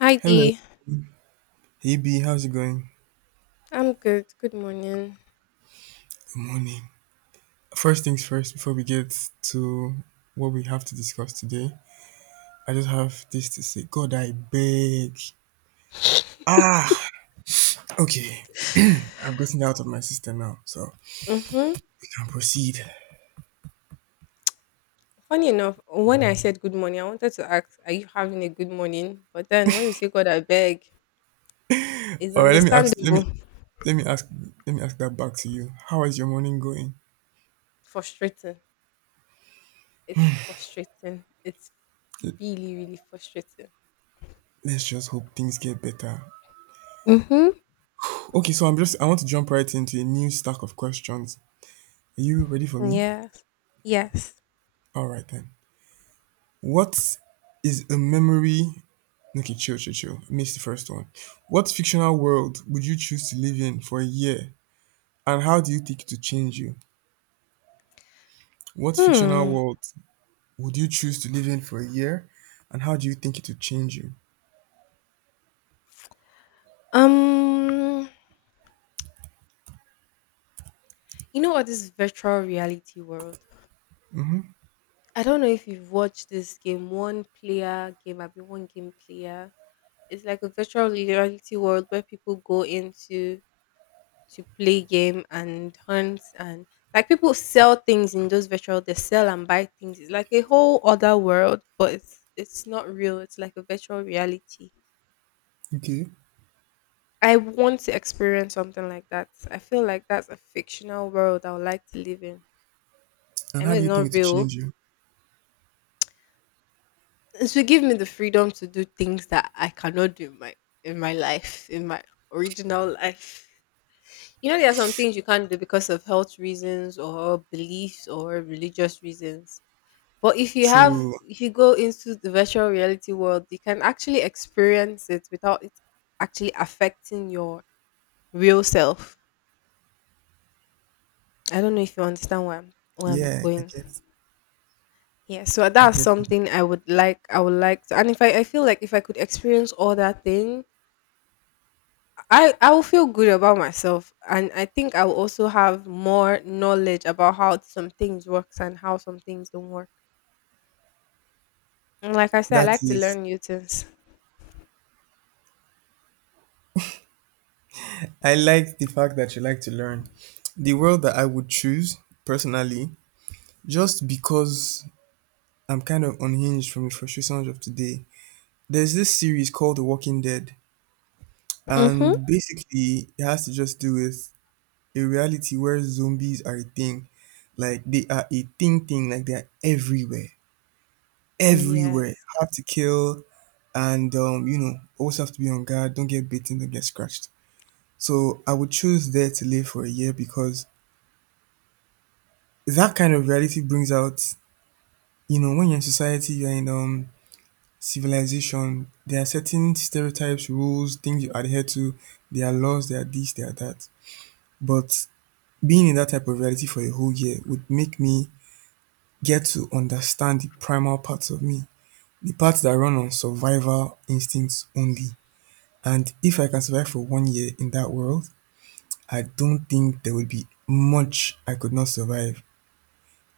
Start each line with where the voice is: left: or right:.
left: Hi
right: Hello,
left: Dee.
right: Eb. How's it going?
left: I'm good. Good morning.
right: Good morning. First things first, before we get to what we have to discuss today, I just have this to say God, I beg. Ah, okay. I've gotten it out of my system now, so
left: Mm-hmm.
right: we can proceed.
left: Funny enough, when I said good morning, I wanted to ask, are you having a good morning? But then when you say God, I beg, it's
right: All right, let me ask,
left: understandable.
right: let me ask, let me ask that back to you. How is your morning going?
left: Frustrating. It's frustrating. It's
right: L-
left: really, really frustrating.
right: Let's just hope things get better.
left: Mm-hmm.
right: Okay, so I want to jump right into a new stack of questions. Are you ready for me?
left: Yes. Yes.
right: All right, then. What is a memory Okay, chill, chill, chill. Miss the first one. What fictional world would you choose to live in for a year? And how do you think it to change you? What fictional
left: Hmm.
right: world would you choose to live in for a year? And how do you think it would change you?
left: Um, you know what this virtual reality world? I don't know if you've watched this game, one player game, I be one game player. It's like a virtual reality world where people go into to play game and hunt, and like people sell things in those virtual they sell and buy things. It's like a whole other world, but it's not real. It's like a virtual reality.
right: Okay.
left: I want to experience something like that. I feel like that's a fictional world I would like to live in.
right: And
left: I
right: how
left: know
right: do
left: it's
right: you think it
left: not
right: would
left: real.
right: change you?
left: It should give me the freedom to do things that I cannot do in my life, in my original life. You know, there are some things you can't do because of health reasons or beliefs or religious reasons. But if you have,
right: True.
left: if you go into the virtual reality world, you can actually experience it without it actually affecting your real self. I don't know if you understand where I'm
right: Yeah, I
left: going.
right: get.
left: Yeah, so
right: I
left: that's
right: get.
left: something I would like. I would like to, and if I feel like if I could experience all that thing I will feel good about myself, and I think I will also have more knowledge about how some things works and how some things don't work. And like I said, I
right: That
left: like to
right: is.
left: learn new things.
right: I like the fact that you like to learn. The world that I would choose personally, just because I'm kind of unhinged from the frustrations of today. There's this series called The Walking Dead,
left: Mhm.
right: and basically, it has to just do with a reality where zombies are a thing. Like, they are a thing, thing, like, they're everywhere, everywhere.
left: Yes.
right: Hard to kill, and, you know, always have to be on guard, don't get bitten, don't get scratched. So, I would choose There to Live for a year because that kind of reality brings out, you know, when you're in society, you're in civilization, there are certain stereotypes, rules, things you adhere to. There are laws, there are this, there are that. But being in that type of reality for a whole year would make me get to understand the primal parts of me, the parts that run on survival instincts only. And if I can survive for 1 year in that world, I don't think there would be much I could not survive.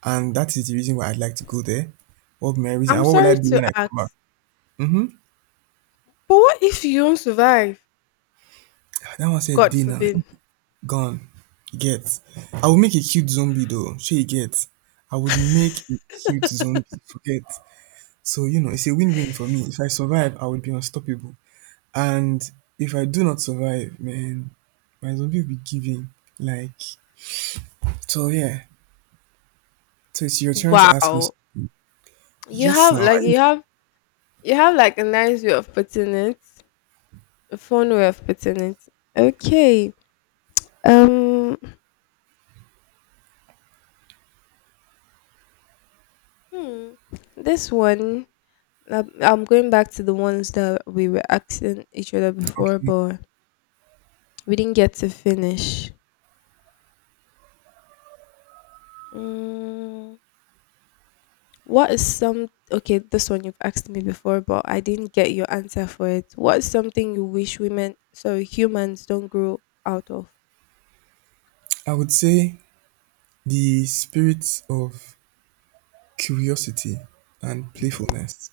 right: And that is the reason why I'd like to go there. What would my reason? And
left: I'm
right: what will I
left: sorry
right: be
left: to
right: when I come back?
left: ask,
right: Mm-hmm.
left: but what if you don't survive?
right: That one said
left: God
right: dinner.
left: forbid.
right: Gone. You get? I would make a cute zombie though, shey you get? I would make a cute zombie, forget. So, you know, it's a win-win for me. If I survive, I would be unstoppable. And if I do not survive, man, my zombie will be giving. Like, so yeah. So it's your turn to ask me.
left: Wow. You
right: Yes,
left: have
right: now.
left: like
right: I
left: you have you have like a nice way of putting it, a fun way of putting it. Okay. Um. Hmm. This one. I'm going back to the ones that we were asking each other before,
right: okay.
left: but we didn't get to finish. Mm, what is some okay? This one you've asked me before, but I didn't get your answer for it. What is something you wish women, sorry, humans don't grow out of?
right: I would say the spirit of curiosity and playfulness.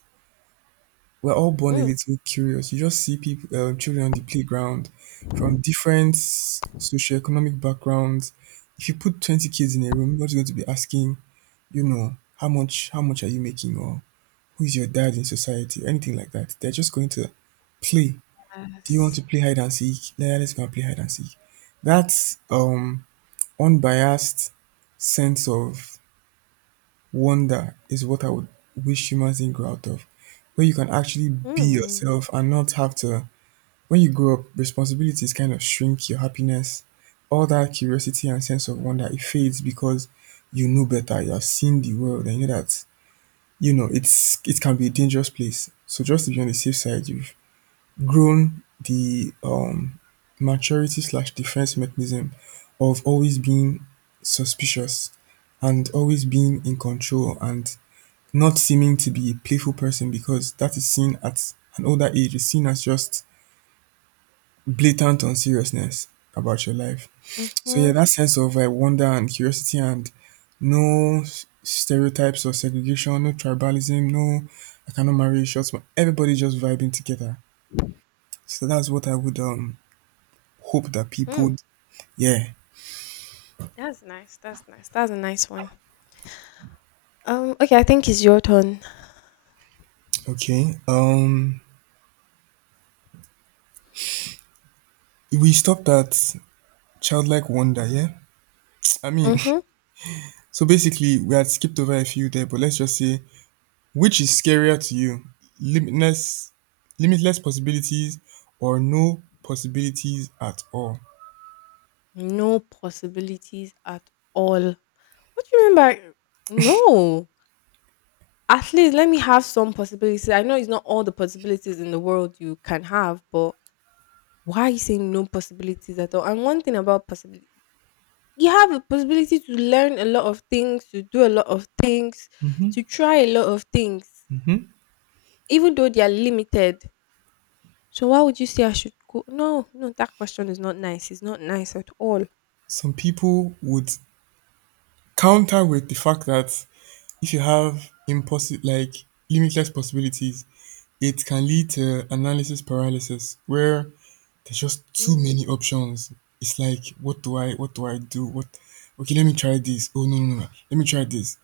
right: We're all born a
left: Mm.
right: little curious. You just see people, children on the playground from different socioeconomic backgrounds. If you put 20 kids in a room, nobody's going to be asking, you know, how much are you making, or who is your dad in society, or anything like that. They're just going to play. Do you want to
left: Yes.
right: play hide and seek? Yeah, let's go and play hide and seek. That um, unbiased sense of wonder is what I would wish humans didn't grow out of, where you can actually be
left: Mm.
right: yourself and not have to when you grow up, responsibilities kind of shrink your happiness. All that curiosity and sense of wonder, it fades because you know better, you have seen the world, and you know that, it can be a dangerous place. So just to be on the safe side, you've grown the maturity slash defense mechanism of always being suspicious and always being in control and not seeming to be a playful person because that is seen at an older age, is seen as just blatant unseriousness about your life. So yeah,
left: Mm-hmm.
right: that sense of like wonder and curiosity and no stereotypes or segregation, no tribalism, no I cannot marry a short man. Everybody just vibing together. So that's what I would hope that people
left: Mm.
right: yeah.
left: That's nice. That's nice. That's a nice one. Okay, I think it's your turn.
right: Okay. We stopped at childlike wonder, yeah? I mean
left: Mm-hmm.
right: so basically we had skipped over a few there, but let's just say Which is scarier to you, limitless limitless possibilities or no possibilities at all?
left: No possibilities at all. What do you mean by no? At least let me have some possibilities. I know it's not all the possibilities in the world you can have, but why are you saying no possibilities at all? And one thing about possibility, you have a possibility to learn a lot of things, to do a lot of things, to try a lot of things, even though they are limited. So why would you say I should go? No, no, that question is not nice. It's not nice at all.
right: Some people would counter with the fact that if you have impossible like limitless possibilities, it can lead to analysis paralysis where there's just too many
left: Mm,
right: options. It's like what do I do? What okay, let me try this. Oh no no no. no. Let me try this.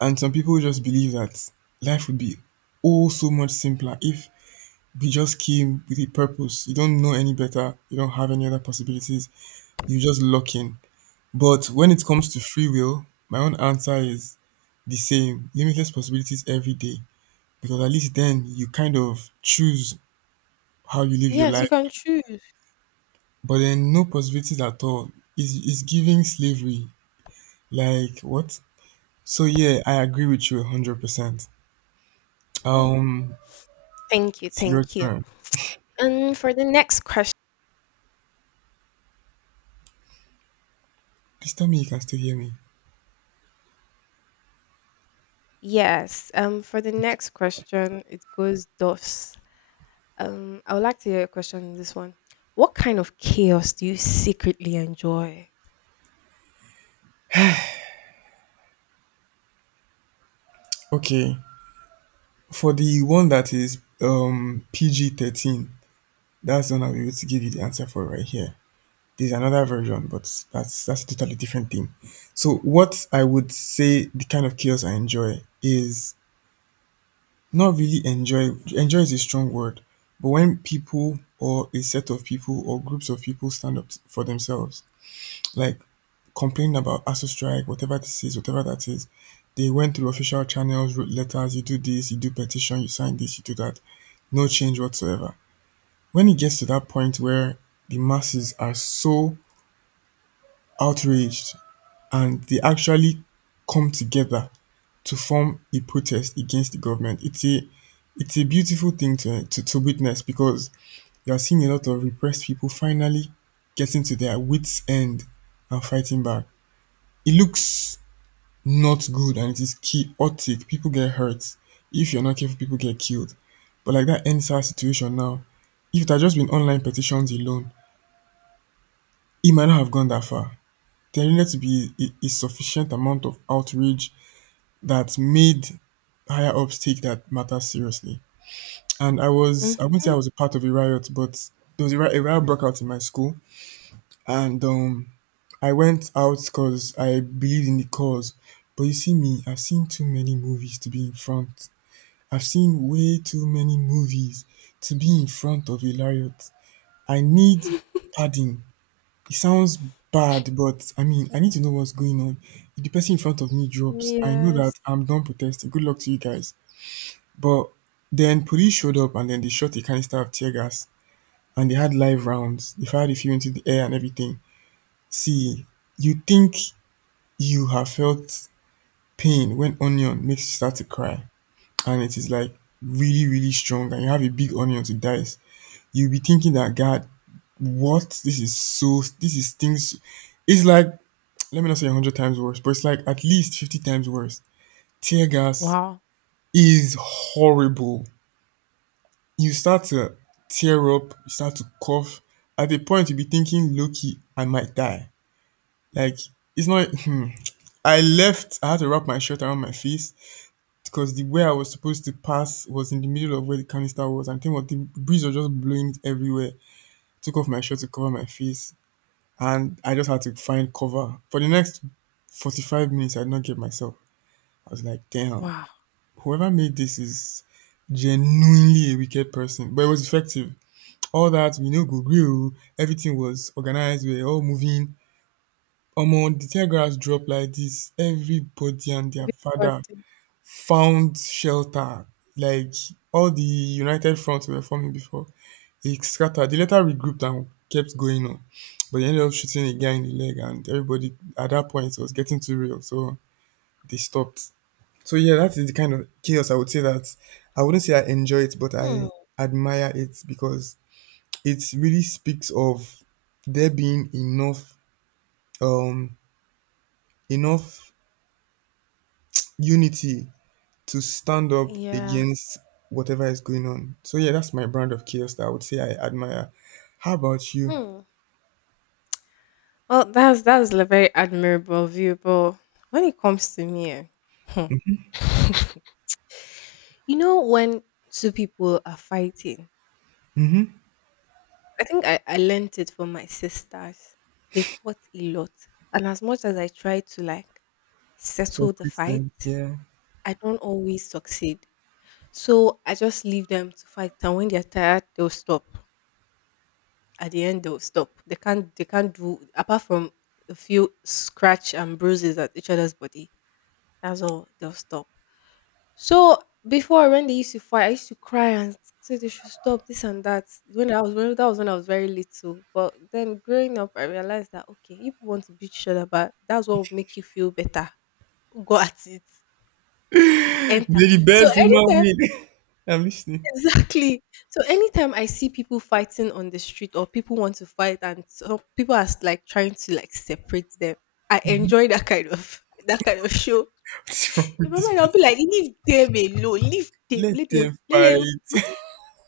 right: And some people just believe that life would be oh so much simpler if You just came with a purpose. You don't know any better. You don't have any other possibilities. You just lock in. But when it comes to free will, my own answer is the same limitless possibilities every day. Because at least then you kind of choose how you live your
left: yes,
right: life.
left: you can choose.
right: But then no possibilities at all. It's giving slavery. Like, what? So, yeah, I agree with you 100%.
left: Mm,
right: Um,
left: Thank you,
right: it's your
left: thank you.
right: turn.
left: And for the next question.
right: Please tell me you can still hear me.
left: Yes. For the next question, it goes thus. I would like to hear a question in this one. What kind of chaos do you secretly enjoy?
right: Okay. For the one that is PG 13, that's the one I'll be able to give you the answer for right here. There's another version, but that's a totally different thing. So what I would say the kind of chaos I enjoy is not really enjoy is a strong word, but when people or a set of people or groups of people stand up for themselves, like complaining about ASU strike, whatever this is, whatever that is, they went through official channels, wrote letters, you do this, you do petition, you sign this, you do that no change whatsoever. When it gets to that point where the masses are so outraged and they actually come together to form a protest against the government, it's a beautiful thing to witness because you're seeing a lot of repressed people finally getting to their wits' end and fighting back. It looks not good and it is chaotic. People get hurt. If you're not careful, people get killed. But like that NSAR situation now, if it had just been online petitions alone, it might not have gone that far. There needed to be a sufficient amount of outrage that made higher ups take that matter seriously. And I wouldn't say I
left: Mm-hmm.
right: was a part of a riot, but there was a riot broke out in my school. And I went out because I believed in the cause. But you see, me, I've seen too many movies to be in front. I've seen way too many movies to be in front of a riot. I need padding. It sounds bad, but I mean, I need to know what's going on. If the person in front of me drops, I know
left: Yes.
right: that I'm done protesting. Good luck to you guys. But then police showed up and then they shot a canister of tear gas and they had live rounds. They fired a few into the air and everything. See, you think you have felt pain when onion makes you start to cry and it is like really, really strong and you have a big onion to dice. You'll be thinking that God, what? This is things it's like let me not say 100 times worse, but it's like at least 50 times worse. Tear gas
left: Wow.
right: is horrible. You start to tear up, you start to cough. At the point, you'll be thinking, Loki, I might die. Like, it's not. Hmm. I had to wrap my shirt around my face because the way I was supposed to pass was in the middle of where the canister was. And think what the breeze was just blowing it everywhere. Took off my shirt to cover my face. And I just had to find cover. For the next 45 minutes, I did not get myself. I was like, damn.
left: Wow.
right: Whoever made this is genuinely a wicked person, but it was effective. All that we know Google Everything was organized. We were all moving. Among the telegraphs dropped like this. Everybody and their
left: Very
right: father
left: productive.
right: found shelter. Like all the United fronts we were forming before, it scattered. They later regrouped and kept going on, but they ended up shooting a guy in the leg, and everybody at that point was getting too real, so they stopped. So yeah, that is the kind of chaos I would say that I wouldn't say I enjoy it, but
left: Hmm.
right: I admire it because it really speaks of there being um enough unity to stand up
left: Yeah.
right: against whatever is going on. So yeah, that's my brand of chaos that I would say I admire. How about you?
left: Hmm. Well, that's a very admirable view, but when it comes to me, eh, hmm. You know when two people are fighting,
right: Mm-hmm.
left: I think I learnt it from my sisters. They fought a lot. And as much as I try to like
right: So
left: settle the
right: Kristen,
left: fight,
right: yeah.
left: I don't always succeed. So I just leave them to fight. And when they're tired, they'll stop. At the end, they'll stop. They can't do apart from a few scratch and bruises at each other's body. That's all they'll stop. So before when they used to fight, I used to cry and say they should stop this and that. When I was when that was when I was very little. But then growing up, I realized that okay, if you want to beat each other, but that's what would make you feel better. Go at it, enter.
right: May the
left: So
right: best woman
left: anytime,
right: win. I'm listening.
left: exactly. So anytime I see people fighting on the street or people want to fight and so people are like trying to like separate them, I
right: Mhm.
left: enjoy that kind of that kind of show.
right: What's wrong
left: In
right: with
left: my
right: this
left: mind, I'll be
right: person?
left: like, leave them alone, leave them,
right: Let
left: let them,
right: them
left: let them
right: fight.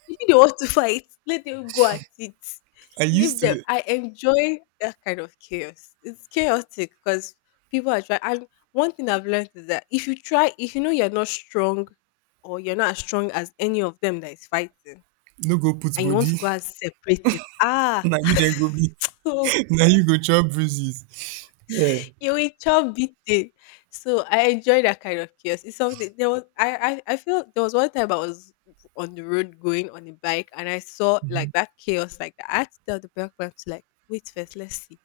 left: If they want to fight, let them go at it.
right: I used
left: Leave them.
right: to
left: I enjoy that kind of chaos. It's chaotic because people are trying. And one thing I've learned is that if you try, if you know you're not strong or you're not as strong as any of them that is fighting,
right: no go put
left: and you want
right: body
left: to go and separate it, ah,
right: Now you then go be Now you go chop bruises, yeah.
left: you will chop beat it. So I enjoy that kind of chaos. It's something there was I feel there was one time I was on the road going on a bike and I saw like
right: Mhm.
left: that chaos like that. I had to tell the bike man to like wait first, let's see.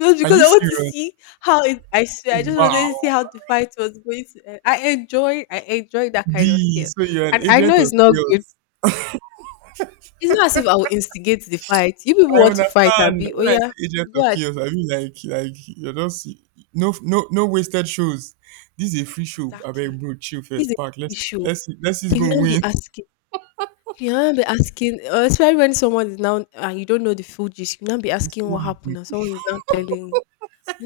left: Just
right: Are
left: because
right: you
left: I want to
right: serious?
left: see how it I swear I just wanted
right: Wow.
left: to see how the fight was going to end. I enjoy that kind of
right: B,
left: chaos.
right: so you're an
left: And I know
right: agent of
left: it's not good.
right: chaos.
left: It's not as if I will instigate the fight. You people
right: I
left: want to fight and
right: understand
left: be oh
right: when I
left: yeah,
right: say agent of
left: go at
right: chaos,
left: it.
right: I mean, like you're just no no no wasted shows. This is a free show. I abeg,
left: Exactly.
right: bro, chill,
left: It's
right: first
left: a
right: park,
left: issue.
right: let's see who's
left: You will
right: gonna
left: not be
right: win.
left: asking You will not be asking, especially when someone is now and you don't know the full gist. You will not be
right: Let's see
left: asking what
right: what
left: happened, and
right: happens.
left: someone is now telling you,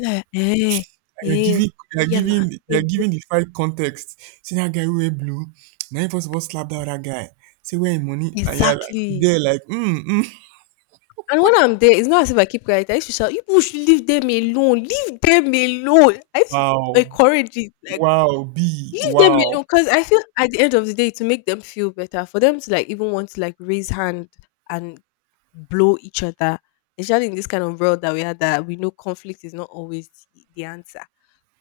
left: like, eh,
right: They're
left: eh,
right: giving,
left: we are not
right: the fight context. See that guy who wear blue? Now he first of all slap that other guy. Say where him money? And you're like
left: exactly.
right: they're like, mm, mm.
left: And when I'm there, it's not as if I keep quiet. I used to shout, "You people should leave them alone. Leave them alone." I used to
right: Wow.
left: encourage it, like,
right: Wow, B,
left: leave them
right: wow.
left: alone, because I feel at the end of the day to make them feel better, for them to like even want to like raise hand and blow each other, especially in this kind of world that we are that we know conflict is not always the answer.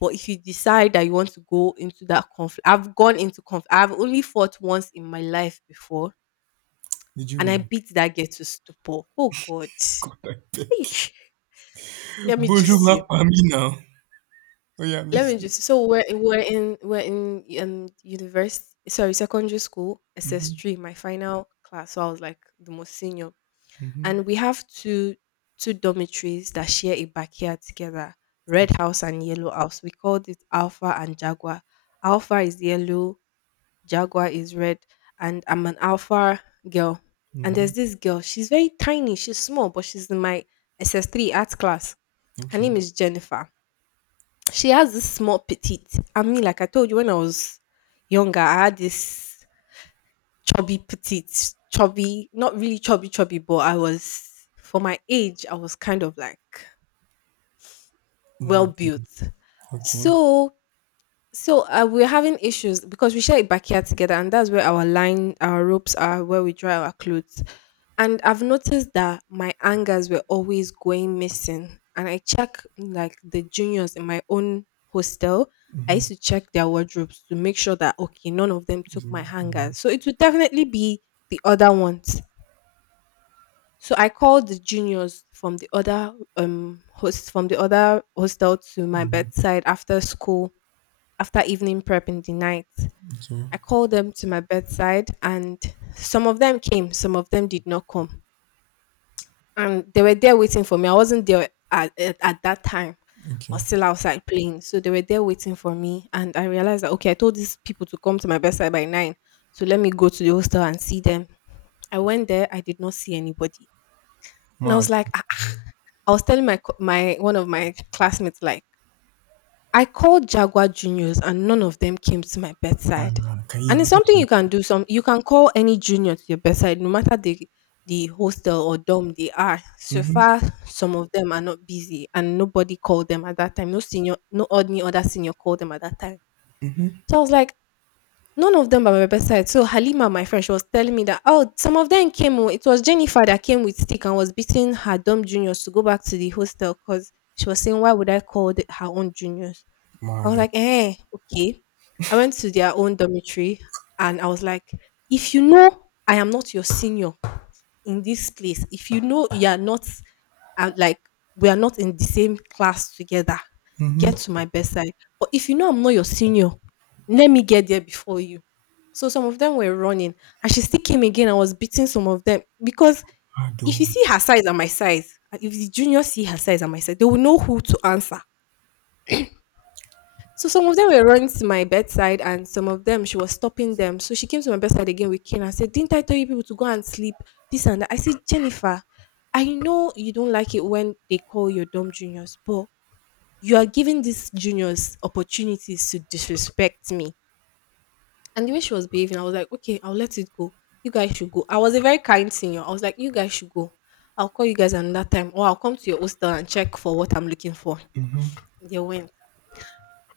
left: But if you decide that you want to go into that conflict, I've gone into conflict. I've only fought once in my life before,
right: Did you
left: and I
right: win?
left: beat that girl to stupor. Oh God!
right: God, I beg.
left: Eesh. Let me
right: Bonjour
left: just
right: ma
left: you.
right: famille now. Oh yeah, I'm
left: Let me
right: listening.
left: just. So we're in university. Sorry, secondary school, SS
right: Mm-hmm.
left: three, my final class. So I was like the most senior
right: Mm-hmm.
left: and we have two dormitories that share a backyard together. Red
right: Okay.
left: house and yellow house, we called it alpha and jaguar. Alpha is yellow, jaguar is red, and I'm an alpha girl. And
right: Mm-hmm.
left: there's this girl, she's very tiny, she's small, but she's in my SS3 art class. Her
right: Okay.
left: name is Jennifer. She has this small petite, I mean like I told you when I was younger, I had this chubby petite, chubby, not really chubby chubby, but I was for my age, I was kind of like well
right: Nothing.
left: built.
right: Okay.
left: So So we're having issues because we share a backyard together, and that's where our line our ropes are where we dry our clothes. And I've noticed that my hangers were always going missing, and I check like the juniors in my own hostel. I
right: Mm-hmm.
left: used to check their wardrobes to make sure that okay none of them
right: It's
left: took my
right: not. Mm-hmm.
left: hangers, so it would definitely be the other one. So I called the juniors from the other hostel to my
right: Mm-hmm.
left: bedside after school, after evening prep in the night.
right: Okay.
left: I called them to my bedside, and some of them came, some of them did not come. And they were there waiting for me. I wasn't there at that time. I
right: Okay.
left: was still outside playing. So they were there waiting for me. And I realized that, okay, I told these people to come to my bedside by nine. So let me go to the hostel and see them. I went there. I did not see anybody. And I was
right: Mad.
left: like, ah, I was telling my one of my classmates like I called Jaguar juniors and none of them came to my
right: Ah,
left: bedside.
right: can you
left: And it's something you
right: imagine?
left: can do. Some you can call any junior to your bedside, no matter the hostel or dorm they are. So
right: Mm-hmm.
left: far, some of them are not busy, and nobody called them at that time. No senior, no any other senior called them at that time.
right: Mm-hmm.
left: So I was like, none of them by my bedside. So Halima, my friend, she was telling me that oh, some of them came. Oh, it was Jennifer that came with stick and was beating her dumb juniors to go back to the hostel because she was saying, why would I call the, her own juniors? I was
right: Mad.
left: like, eh, okay. I went to their own dormitory and I was like, if you know I am not your senior in this place, if you know you are not, and like we are not in the same class together,
right: Mm-hmm.
left: get to my bedside. But if you know I'm not your senior, let me get there before you. So some of them were running, and she still came again. I was beating some of them because
right: I do.
left: if you
right: Adoro.
left: see her size and my size, and if the juniors see her size and my size, they will know who to answer. So some of them were running to my bedside, and some of them she was stopping them. So she came to my bedside again with Ken and said, "Didn't I tell you people to go and sleep? This and that." I said, "Jennifer, I know you don't like it when they call your dumb juniors, but you are giving these juniors opportunities to disrespect me." And the way she was behaving, I was like, okay, I'll let it go. You guys should go. I was a very kind senior. I was like, you guys should go. I'll call you guys another time, or I'll come to your hostel and check for what I'm looking for.
right: Mhm.
left: They went.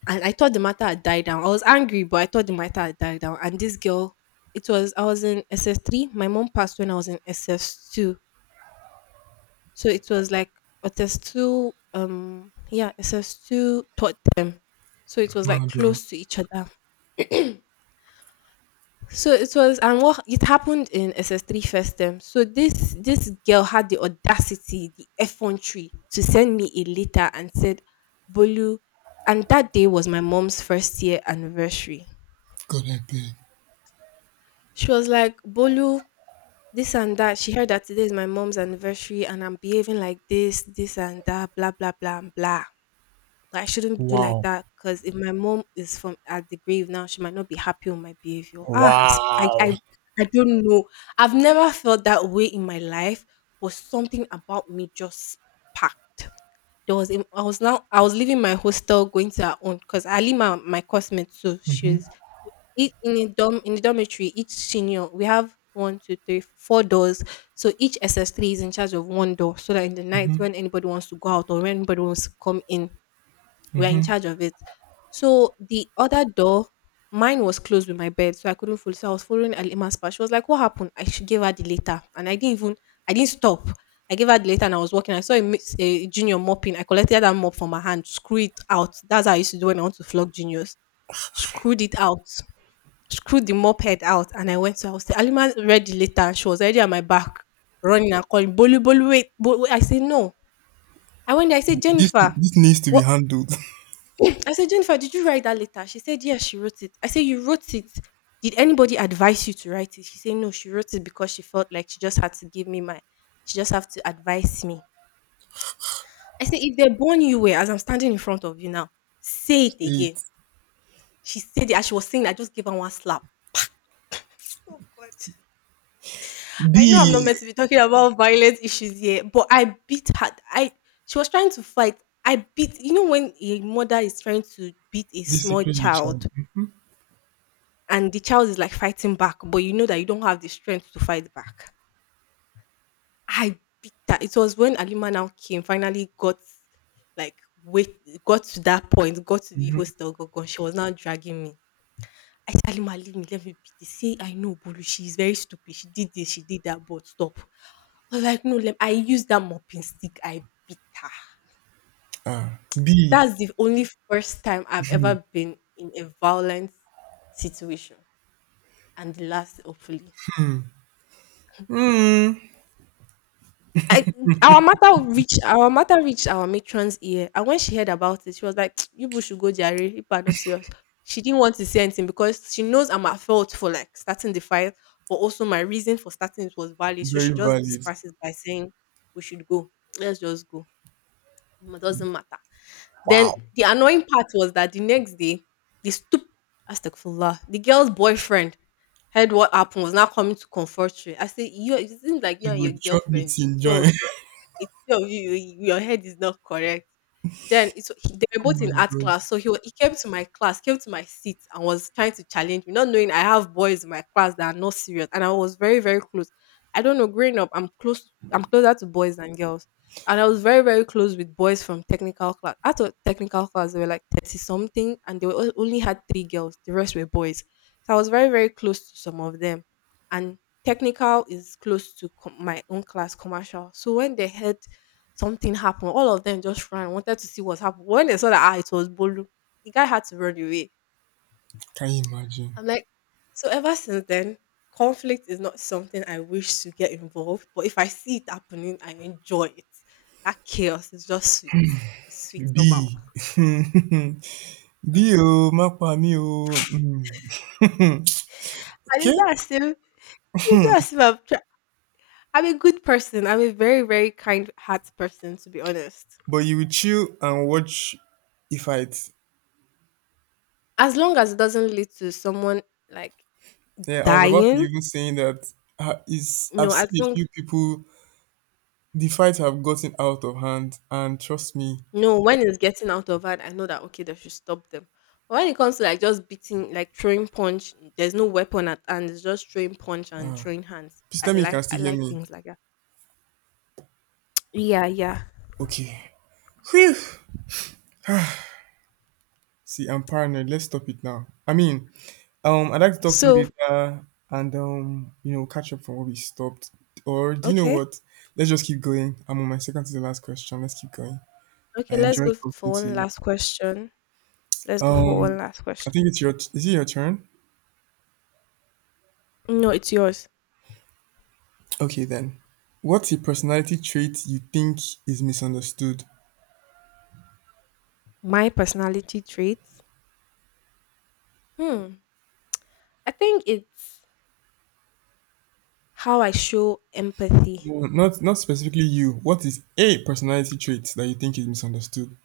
left: And I thought the matter had died down. I was angry, but I thought the matter had died down. And this girl, it was, I was in SS3. My mom passed when I was in SS2. So it was like, SS2, yeah, SS2 taught. So it was like
right: Do.
left: close to each other. So it was, and what it happened in SS3 first term. So this girl had the audacity, the effrontery, to send me a letter and said, "Bolu," and that day was my mom's first year anniversary.
right: God, I beg.
left: She was like, "Bolu, this and that." She heard that today is my mom's anniversary, and I'm behaving like this and that, blah blah blah and blah. Like, I shouldn't do like
right: Wow.
left: that because if my mom is from at the grave now, she might not be happy with my behavior. Ah, I, sp- I,
right: Wow.
left: I, I don't know. I've never felt that way in my life, but something about me just packed. I was now, I was leaving my hostel going to her own because I leave my, my classmate too.
right: Mhm.
left: She's each in a dorm in the dormitory. Each senior, we have one, two, three, four doors. So each SS3 is in charge of one door, so that in the night
right: Mhm.
left: when anybody wants to go out or when anybody wants to come in, we're in
right: Mhm.
left: charge of it. So the other door, mine was closed with my bed, so I couldn't follow. So I was following Alima's path. She was like, "What happened?" I should give her the letter, and I didn't even, I didn't stop. I gave her the letter, and I was walking. I saw a, a junior mopping. I collected that mop from her hand, screw it out. That's how I used to do when I want to flog juniors. Screwed it out, screwed the mop head out, and I went to. I was Alima read the letter, and she was already at my back, running and calling, "Bolu, Bolu, wait! Bolu, wait." I said, "No." I went there. I said,
right: This
left: "Jennifer,
right: needs to be
left: what
right: handled.
left: I said, Jennifer, did you write that letter?" She said, yes, she wrote it. I said, you wrote it. Did anybody advise you to write it? She said, no, she wrote it because she felt like she just had to give me my, she just have to advise me. I said, if they born you were, as I'm standing in front of you now, say it
right: Say
left: again.
right: it.
left: She said it as she was saying, I just gave her one slap. Oh God. I know I'm not
right: B.
left: meant to be talking about violent issues here, but I beat her. I she was trying to fight. I beat you know when a mother is trying to beat a small
right: Discipline your child.
left: child and the child is like fighting back, but you know that you don't have the strength to fight back. I beat that. It was when Alima now came, finally got, like, wait, got to that point, got to the
right: Mhm.
left: hostel, got gone. She was now dragging me. I said, Alima, leave me, let me beat this. Say, I know, Bulu, she is very stupid. She did this, she did that, but stop. I was like, no, let I used that mopping stick. I beat her.
right: Ah. B.
left: That's the only first time I've ever been in a violent situation. And the last, hopefully.
right: Mm.
left: I our matter reached our matron's ear, and when she heard about it, she was like, "You people should go jare. If people are not serious." She didn't want to say anything because she knows I'm at fault for like starting the fight, but also my reason for starting it was valid. So
right: Very
left: she just
right: valid.
left: disperses by saying, "We should go. Let's just go. It doesn't matter." Then the annoying part was that the next day, the stupid astagfirullah, the girl's boyfriend heard what happened was now coming to comfort her. I said, "You it seems like you and
right: You
left: your
right: go chop
left: girlfriend, the
right: meeting
left: two of
right: join.
left: it's two of you, you your head is not correct." Then it's they were
right: Oh
left: both
right: my
left: in art
right: God.
left: class, so he came to my class, came to my seat and was trying to challenge me, not knowing I have boys in my class that are not serious, and I was very, very close. I don't know, growing up, I'm closer to boys than girls, and I was very, very close with boys from technical class. Out of technical class, there were like 30 something, and they were only had three girls, the rest were boys. So I was very, very close to some of them, and technical is close to my own class, commercial. So when they heard something happen, all of them just ran, wanted to see what happened. When they saw that ah, it was Bolu, the guy had to run away.
right: Can you imagine?
left: I'm like, so ever since then, conflict is not something I wish to get involved. But if I see it happening, I enjoy it. That chaos is just sweet. It's sweet somehow.
right: B. B. Oh, mapa me. Oh. Mm.
left: And it's
right: Okay.
left: not as if it's not as if I'm a good person. I'm a very very kind heart person, to be honest.
right: But you will chill and watch a fight.
left: As long as it doesn't lead to someone like
right: Yeah, I was about to
left: dying.
right: even saying that is I've
left: No, as
right: seen a
left: long
right: few people the fight have gotten out of hand, and trust me,
left: no, when it's getting out of hand, I know that okay, they should stop them. But when it comes to like just beating, like throwing punch, there's no weapon at hand. It's just throwing punch and throwing hands.
right: please tell me you can
left: I
right: still hear
left: like
right: me.
left: things like that. Yeah, yeah.
right: Okay. Whew. See, I'm paranoid. Let's stop it now. I mean, I'd like to talk to you
left: So
right: later, and catch up from where we stopped. Or do you know
left: okay,
right: what? Let's just keep going. I'm on my second to the last question. Let's keep going. I
left: okay. Let's
right: enjoyed
left: go for
right: talking to
left: one
right: you.
left: last question. Let's go for
right: Um,
left: one last
right: I
left: question.
right: think it's your. Is it your turn?
left: No, it's yours.
right: Okay then. What's a personality trait you think is misunderstood?
left: My personality traits. Hmm. I think it's how I show empathy,
right: No, not specifically you. What is a personality trait that you think is misunderstood?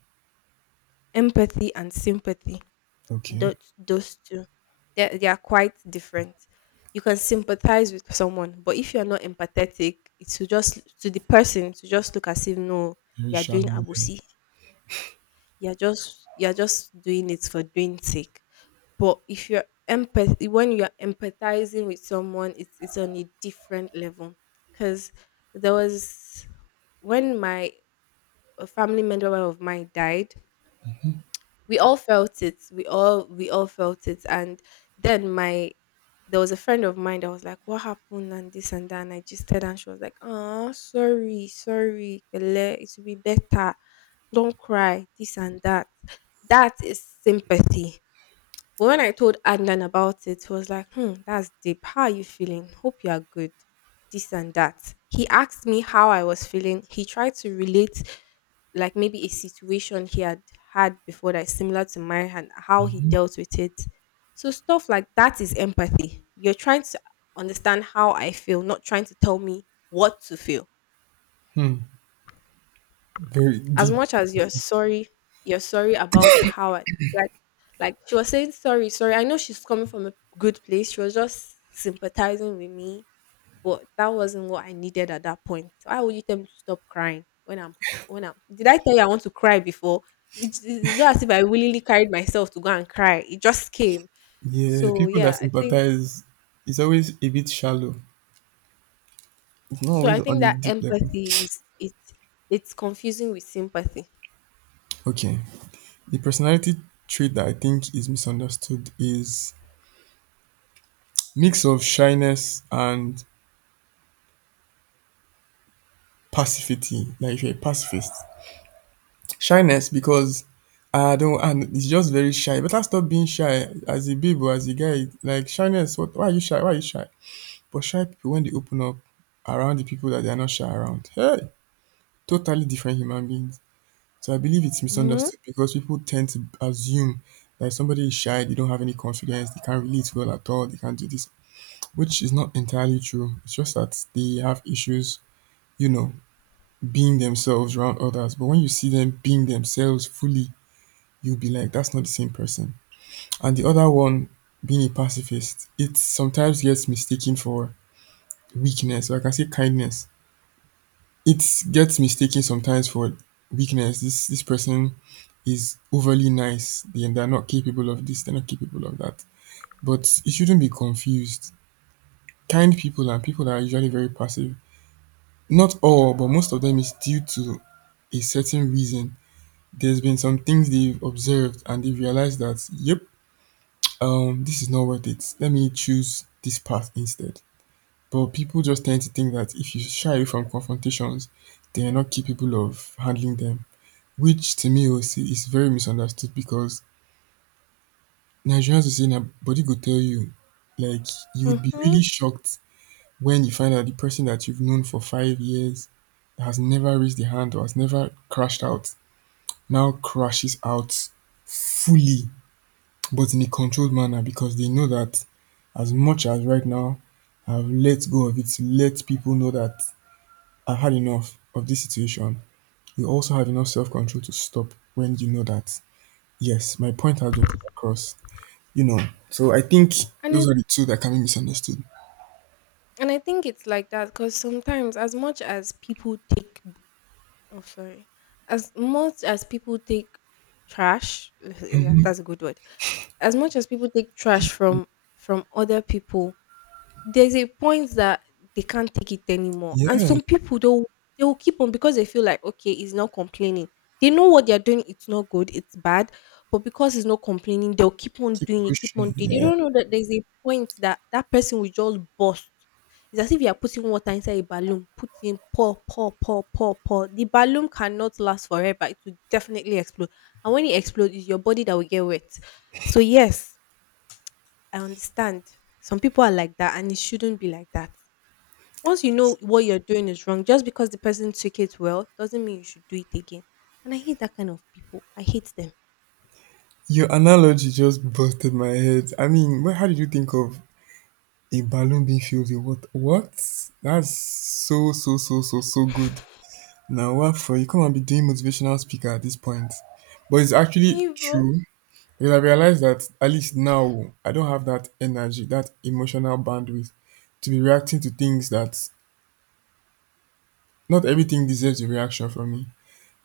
left: empathy and sympathy.
right: Okay.
left: Those two, they are quite different. You can sympathize with someone, but if you are not empathetic, it's to just to the person to just look as if no,
right: Very
left: you are
right: shallow,
left: doing
right: yeah.
left: abusi. You are just doing it for doing sake. But if you're empath when you're empathizing with someone, it's on a different level. Because there was when my a family member of mine died, we all felt it. And then my there was a friend of mine that was like what happened and this and that, and I just said, and she was like, oh, sorry, sorry, Pele, it will be better, don't cry, this and that. That is sympathy. But when I told Adnan about it, he was like, hmm, that's deep. How are you feeling? Hope you are good. This and that. He asked me how I was feeling. He tried to relate, like, maybe a situation he had had before that is similar to mine and how he dealt with it. So, stuff like that is empathy. You're trying to understand how I feel, not trying to tell me what to feel.
right: Hmm. Very
left: As
right: deep.
left: much as you're sorry about how I, like like she was saying sorry, sorry. I know she's coming from a good place. She was just sympathizing with me, but that wasn't what I needed at that point. Why would you tell me to stop crying when when I'm? Did I tell you I want to cry before? It's not as if I willingly carried myself to go and cry. It just came.
right: Yeah,
left: So
right: people that
left: yeah, I think
right: sympathize is always a bit shallow. It's not
left: so.
right: always
left: I
right: on
left: think
right: a
left: that
right: deep level.
left: empathy is it's confusing with sympathy.
right: Okay. The personality trait that I think is misunderstood is mix of shyness and passivity. Like if you're a pacifist. Shyness because I don't and it's just very shy. Better stop being shy as a babe or as a guy. Like shyness, what, why are you shy? Why are you shy? But shy people, when they open up around the people that they are not shy around, hey, totally different human beings. So I believe it's
left: Mm-hmm.
right: misunderstood because people tend to assume that somebody is shy, they don't have any confidence, they can't relate well at all, they can't do this, which is not entirely true. It's just that they have issues, you know, being themselves around others. But when you see them being themselves fully, you'll be like, that's not the same person. And the other one, being a pacifist, it sometimes gets mistaken for weakness, or I can say kindness. It gets mistaken sometimes for weakness. This person is overly nice. They're not capable of this, they're not capable of that. But it shouldn't be confused. Kind people and people that are usually very passive. Not all, but most of them is due to a certain reason. There's been some things they've observed and they've realized that, yep, this is not worth it. Let me choose this path instead. But people just tend to think that if you shy away from confrontations, they are not capable of handling them, which to me will say is very misunderstood because Nigerians will say na body go tell you, like you would be
left: Mm-hmm.
right: really shocked when you find out the person that you've known for 5 years that has never raised the hand or has never crashed out now crashes out fully but in a controlled manner because they know that as much as right now I've let go of it, to let people know that I've had enough of this situation, you also have enough self control to stop when you know that, yes, my point has been put across, you know. So I think
left: And
right: those
left: it's
right: are the two that can be misunderstood.
left: and I think it's like that because sometimes, as much as people take, oh, sorry, as much as people take trash, yeah, that's a good word. As much as people take trash from other people, there's a point that they can't take it anymore. And
right: Yeah,
left: some people though they will keep on because they feel like okay, he's not complaining. They know what they're doing, it's not good, it's bad. But because he's not complaining, they'll keep on
right: keep
left: doing it, keep on
right: pushing.
left: doing. They
right: Yeah.
left: don't know that there's a point that that person will just burst. It's as if you are putting water inside a balloon, putting pour, pour, pour, pour, pour. The balloon cannot last forever; it will definitely explode. And when it explodes, it's your body that will get wet. So yes, I understand. Some people are like that, and it shouldn't be like that. Once you know what you're doing is wrong, just because the person took it well doesn't mean you should do it again. And I hate that kind of people. I hate them.
right: Your analogy just busted my head. I mean, wh- how did you think of a balloon being filled with what? What? That's so, so, so, so, so good. Now, what for? You can't be doing motivational speaker at this point. But it's actually
left: Evil.
right: true because I realize that at least now I don't have that energy, that emotional bandwidth to be reacting to things that not everything deserves a reaction from me.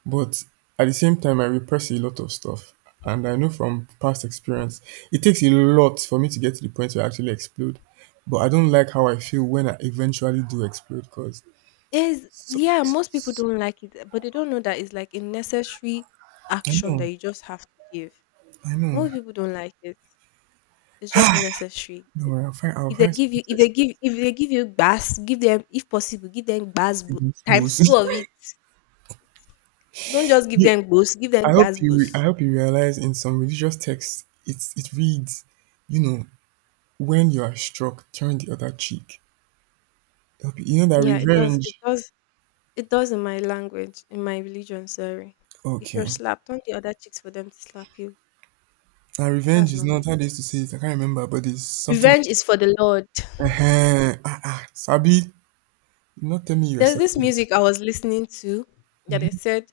right: But at the same time, I repress a lot of stuff. And I know from past experience, it takes a lot for me to get to the point where I actually explode. But I don't like how I feel when I eventually do explode because
left: Is
right: so,
left: yeah, most people don't like it, but they don't know that it's like a necessary
right: I
left: action that
right: know,
left: you just have to give.
right: I know.
left: Most people don't like it. It's just necessary.
right: No, worry, I'll find something to expect
left: If they give you gas, give them, if possible, give them gas
right: in those
left: times
right: books.
left: two of it. Don't just give
right: You-
left: them boost, give them bass
right: I
left: boost.
right: hope you realize in some religious texts it reads, you know, when you are struck, turn the other cheek. I hope you you know that
left: Yeah, it does. It
right: revenge.
left: does. It does in my language, in my religion. Sorry. If you're
right: Okay,
left: slapped, don't the other chicks for them to slap you.
right: now revenge
left: That's
right: is
left: not
right: not
left: me.
right: how they used to say it. I can't remember, but it's something.
left: Revenge is for the Lord.
right: Uh-huh. Ah, ah, Sabi, not tell me you're
left: There's this
right: Sabi
left: music I was listening to that it said,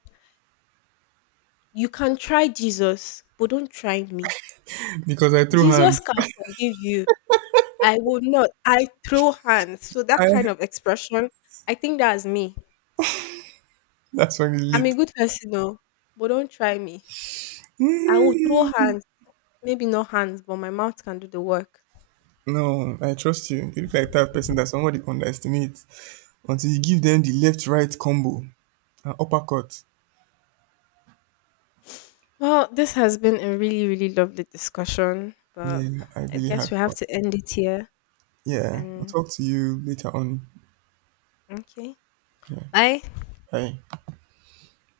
left: "You can try Jesus, but don't try me.
right: because I threw
left: Jesus
right: hands.
left: can forgive you. I will not. I throw hands." So that
right: I,
left: kind of expression, I think that's me.
right: that's when it
left: I'm
right: lit.
left: a good person, no, but don't try me. I will throw
right: Mm.
left: hands. Maybe no hands, but my mouth can do the work.
right: No, I trust you. You look like that person that somebody underestimates until you give them the left right combo and uppercut.
left: Well, this has been a really, really lovely discussion, but
right: Yeah, I
left: I
right: really
left: guess
right: had
left: we have
right: fun.
left: to end it here.
right: Yeah, I'll
left: And
right: talk to you later on.
left: okay,
right: Yeah,
left: bye.
right: bye.